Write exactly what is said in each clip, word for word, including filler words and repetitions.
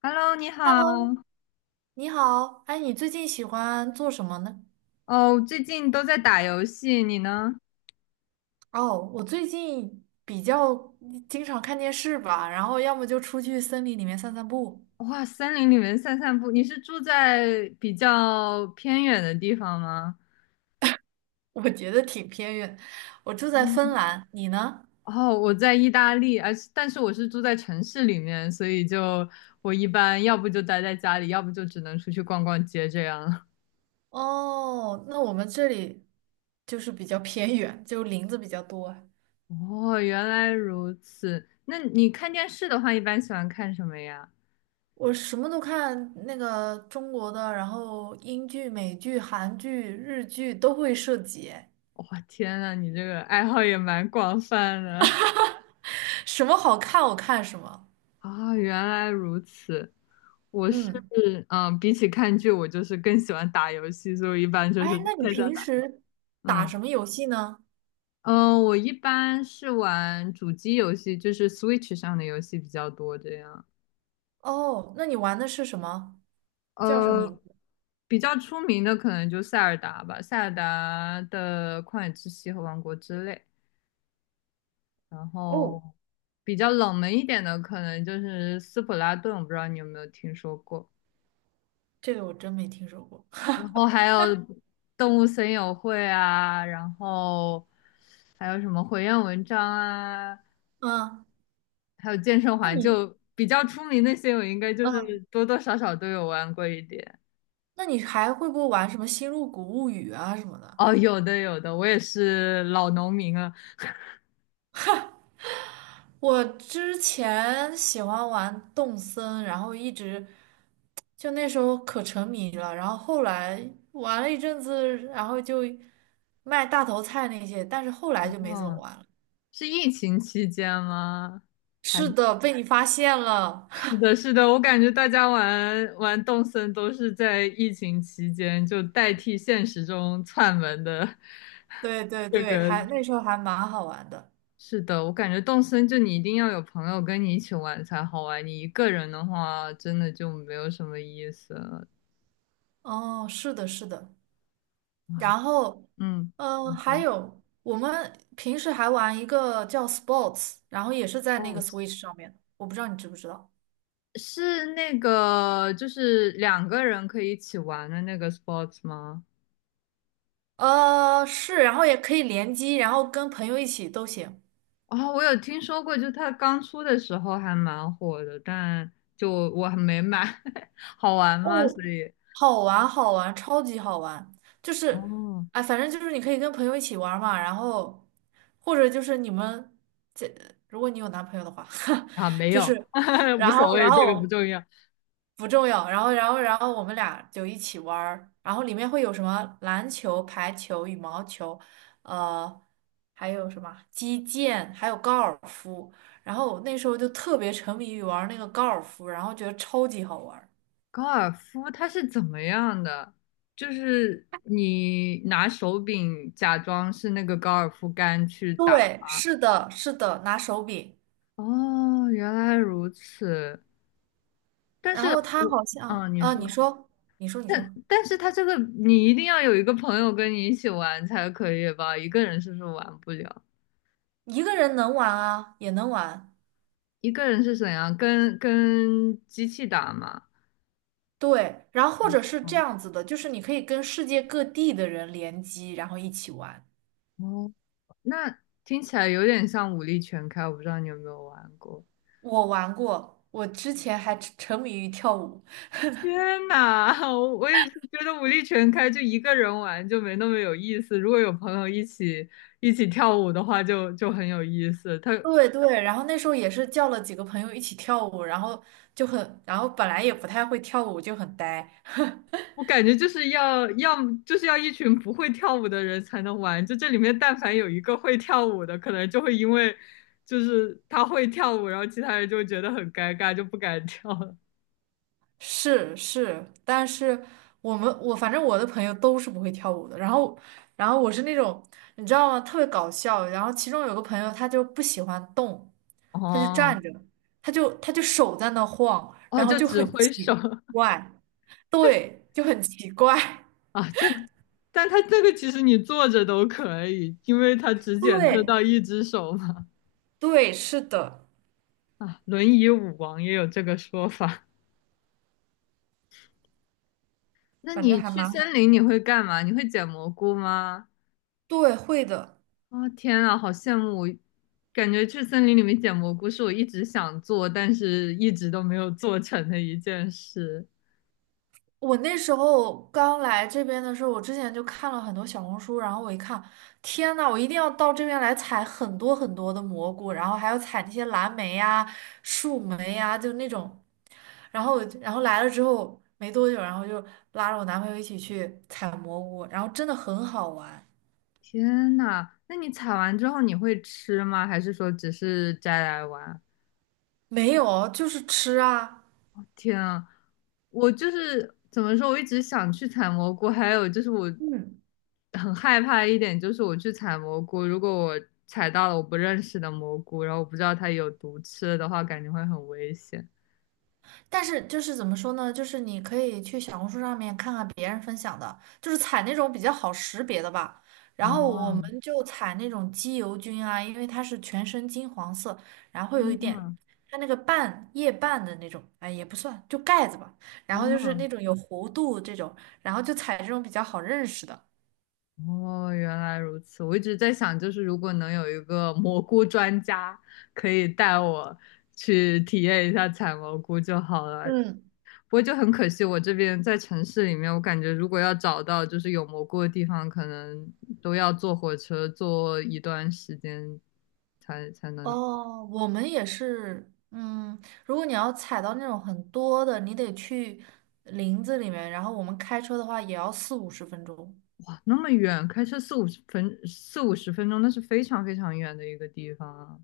Hello，你好。Hello，你好，哎，你最近喜欢做什么呢？哦，最近都在打游戏，你呢？哦，我最近比较经常看电视吧，然后要么就出去森林里面散散步。哇，森林里面散散步。你是住在比较偏远的地方吗？我觉得挺偏远。我住在芬哦，兰，你呢？哦我在意大利，而是但是我是住在城市里面，所以就我一般要不就待在家里，要不就只能出去逛逛街这样。哦，那我们这里就是比较偏远，就林子比较多。哦，原来如此。那你看电视的话，一般喜欢看什么呀？我什么都看，那个中国的，然后英剧、美剧、韩剧、日剧都会涉及。哇，天呐，你这个爱好也蛮广泛的 什么好看我看什么。啊 原来如此。我是嗯。嗯，比起看剧，我就是更喜欢打游戏，所以我一般就哎，是那你在家平打。时打嗯什么游戏呢？嗯，呃我一般是玩主机游戏，就是 Switch 上的游戏比较多，这样。哦，那你玩的是什么？叫什么名呃，字？比较出名的可能就塞尔达吧，塞尔达的旷野之息和王国之泪。然哦，后比较冷门一点的，可能就是斯普拉顿，我不知道你有没有听说过。这个我真没听说过。然后还有动物森友会啊，然后还有什么火焰文章啊，嗯，还有健身那环，你，就比较出名那些，我应该就是嗯，多多少少都有玩过一点。那你还会不会玩什么《星露谷物语》啊什么的？哦，有的有的，我也是老农民了。我之前喜欢玩动森，然后一直就那时候可沉迷了，然后后来玩了一阵子，然后就卖大头菜那些，但是后来就没怎么哦，玩了。是疫情期间吗？还是是的，被你发现了。是的，是的，我感觉大家玩玩动森都是在疫情期间，就代替现实中串门的 对对 这对，个还那时候还蛮好玩的。是的，我感觉动森就你一定要有朋友跟你一起玩才好玩，你一个人的话真的就没有什么意思了。哦，是的，是的。哇，然后，嗯，嗯、你还说有我们平时还玩一个叫 Sports，然后也是在那个 哦，Switch 上面，我不知道你知不知道。是那个就是两个人可以一起玩的那个 sports 吗？呃，是，然后也可以联机，然后跟朋友一起都行。啊、我有听说过，就它刚出的时候还蛮火的，但就我还没买，好玩哦，吗？所以好玩，好玩，超级好玩。就是，哦，哎，反正就是你可以跟朋友一起玩嘛，然后或者就是你们这，如果你有男朋友的话，啊，没就有，是。无然所后，然谓，这个不后重要。不重要。然后，然后，然后我们俩就一起玩儿，然后里面会有什么篮球、排球、羽毛球，呃，还有什么击剑，还有高尔夫。然后我那时候就特别沉迷于玩那个高尔夫，然后觉得超级好玩儿。高尔夫它是怎么样的？就是你拿手柄假装是那个高尔夫杆去打。对，是的，是的，拿手柄。哦，原来如此。但然是后他我，好像，嗯，你啊，你说，说，你说，你但说，但是它这个你一定要有一个朋友跟你一起玩才可以吧？一个人是不是玩不了？一个人能玩啊，也能玩。一个人是怎样？跟跟机器打嘛？对，然后或者是这哦，样子的，就是你可以跟世界各地的人联机，然后一起玩。哦，那听起来有点像武力全开，我不知道你有没有玩过。我玩过，我之前还沉沉迷于跳舞。天呐，我我也是觉得武力全开，就一个人玩就没那么有意思。如果有朋友一起一起跳舞的话就，就很有意思。他对对，然后那时候也是叫了几个朋友一起跳舞，然后就很，然后本来也不太会跳舞，就很呆。我感觉就是要要么就是要一群不会跳舞的人才能玩。就这里面，但凡有一个会跳舞的，可能就会因为就是他会跳舞，然后其他人就会觉得很尴尬，就不敢跳了。是是，但是我们我反正我的朋友都是不会跳舞的，然后然后我是那种你知道吗，特别搞笑。然后其中有个朋友他就不喜欢动，他就站哦着，他就他就手在那晃，哦，然后就就只很挥奇手 怪，对，就很奇怪。啊，这，但他这个其实你坐着都可以，因为他只 检测到对。一只手嘛。对，是的，啊，轮椅舞王也有这个说法。那反正你还去蛮森好。林你会干嘛？你会捡蘑菇吗？对，会的。哦，天啊，好羡慕！我感觉去森林里面捡蘑菇是我一直想做，但是一直都没有做成的一件事。我那时候刚来这边的时候，我之前就看了很多小红书，然后我一看，天呐，我一定要到这边来采很多很多的蘑菇，然后还要采那些蓝莓呀、树莓呀，就那种。然后然后来了之后没多久，然后就拉着我男朋友一起去采蘑菇，然后真的很好玩。天呐，那你采完之后你会吃吗？还是说只是摘来玩？没有，就是吃啊。天啊，我就是怎么说，我一直想去采蘑菇，还有就是我嗯。很害怕一点就是我去采蘑菇，如果我采到了我不认识的蘑菇，然后我不知道它有毒吃了的话，感觉会很危险。但是就是怎么说呢？就是你可以去小红书上面看看别人分享的，就是采那种比较好识别的吧。然后我们哦，就采那种机油菌啊，因为它是全身金黄色，然后会有一点嗯，它那个瓣叶瓣的那种，哎也不算，就盖子吧。然后就是哦，那种有弧度这种，然后就采这种比较好认识的。哦，原来如此。我一直在想，就是如果能有一个蘑菇专家，可以带我去体验一下采蘑菇就好了。嗯。不过就很可惜，我这边在城市里面，我感觉如果要找到就是有蘑菇的地方，可能都要坐火车坐一段时间才才能哦，我们也是，嗯，如果你要采到那种很多的，你得去林子里面，然后我们开车的话也要四五十分钟。啊，那么远，开车四五十分四五十分钟，那是非常非常远的一个地方啊。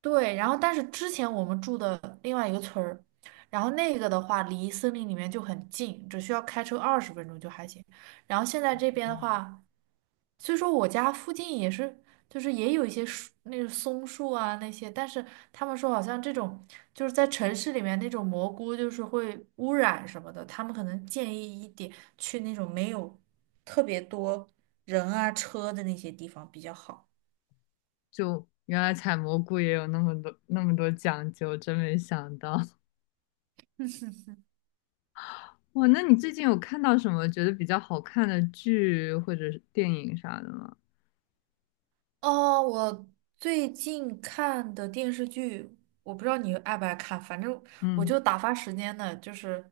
对，然后但是之前我们住的另外一个村儿，然后那个的话离森林里面就很近，只需要开车二十分钟就还行。然后现在这边的哦话，虽说我家附近也是，就是也有一些树，那个松树啊那些，但是他们说好像这种就是在城市里面那种蘑菇就是会污染什么的，他们可能建议一点去那种没有特别多人啊车的那些地方比较好。就原来采蘑菇也有那么多那么多讲究，真没想到。哇，那你最近有看到什么觉得比较好看的剧或者是电影啥的吗？哦，我最近看的电视剧，我不知道你爱不爱看，反正我嗯，就打发时间的，就是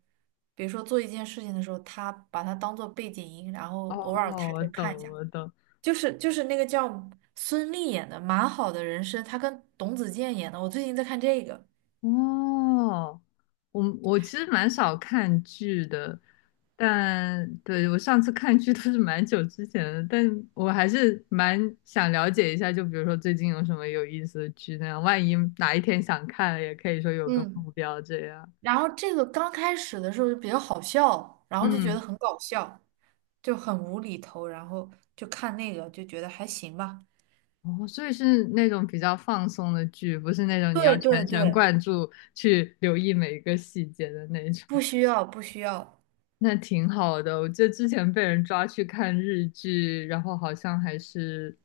比如说做一件事情的时候，他把它当做背景音，然哦，后偶尔抬我头懂，看一下。我懂。就是就是那个叫孙俪演的《蛮好的人生》，她跟董子健演的，我最近在看这个。哦，我我其实蛮少看剧的，但对我上次看剧都是蛮久之前的，但我还是蛮想了解一下，就比如说最近有什么有意思的剧那样，万一哪一天想看了，也可以说有个嗯，目标这样。然后这个刚开始的时候就比较好笑，然后就觉得嗯。很搞笑，就很无厘头，然后就看那个就觉得还行吧。哦，所以是那种比较放松的剧，不是那种你要对对全神对，贯注去留意每一个细节的那种。不需要，不需要。那挺好的，我记得之前被人抓去看日剧，然后好像还是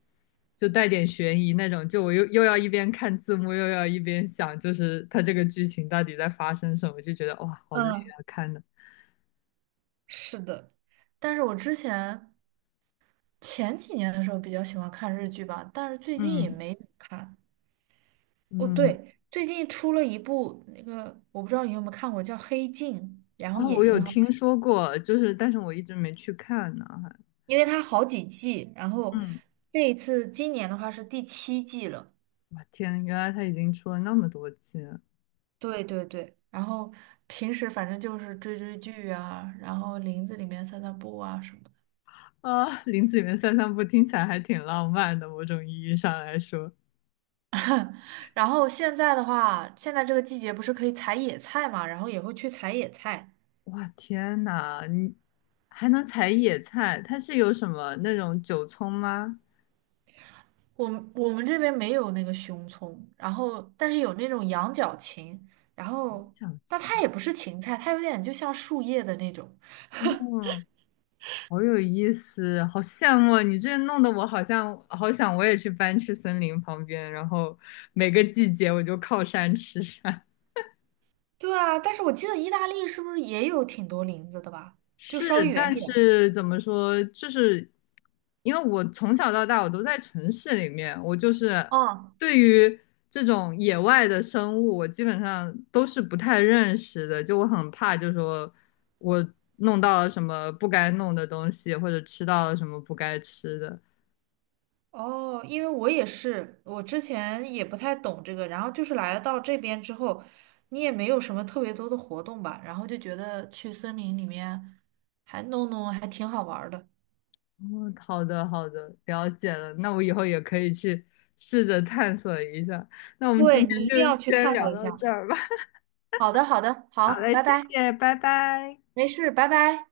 就带点悬疑那种，就我又又要一边看字幕，又要一边想，就是它这个剧情到底在发生什么，就觉得哇，好累嗯，啊，看的。是的，但是我之前前几年的时候比较喜欢看日剧吧，但是最近也嗯没怎么看。哦，嗯，对，最近出了一部那个，我不知道你有没有看过，叫《黑镜》，然后啊，也我有挺好听看，说过，就是但是我一直没去看呢，还因为它好几季，然后嗯，这一次今年的话是第七季了。我天，原来他已经出了那么多季了。对对对，然后平时反正就是追追剧啊，然后林子里面散散步啊什么的。啊，林子里面散散步听起来还挺浪漫的，某种意义上来说，然后现在的话，现在这个季节不是可以采野菜嘛，然后也会去采野菜。哇，天呐，你还能采野菜？它是有什么那种韭葱吗？我们我们这边没有那个熊葱，然后但是有那种羊角芹，然后想但吃，它也不是芹菜，它有点就像树叶的那种。哦，好有意思，好羡慕你，这弄得我好像好想我也去搬去森林旁边，然后每个季节我就靠山吃山。对啊，但是我记得意大利是不是也有挺多林子的吧？就稍是，微远一但点。是怎么说，就是因为我从小到大我都在城市里面，我就是哦，对于这种野外的生物，我基本上都是不太认识的，就我很怕，就说我弄到了什么不该弄的东西，或者吃到了什么不该吃的。哦，因为我也是，我之前也不太懂这个，然后就是来了到这边之后，你也没有什么特别多的活动吧，然后就觉得去森林里面还弄弄还挺好玩儿的。哦，好的，好的，了解了，那我以后也可以去试着探索一下。那我们今对，你天一定要就去先探聊索一到下。这儿吧。好的，好的，好，好嘞，拜谢拜，谢，拜拜。没事，拜拜。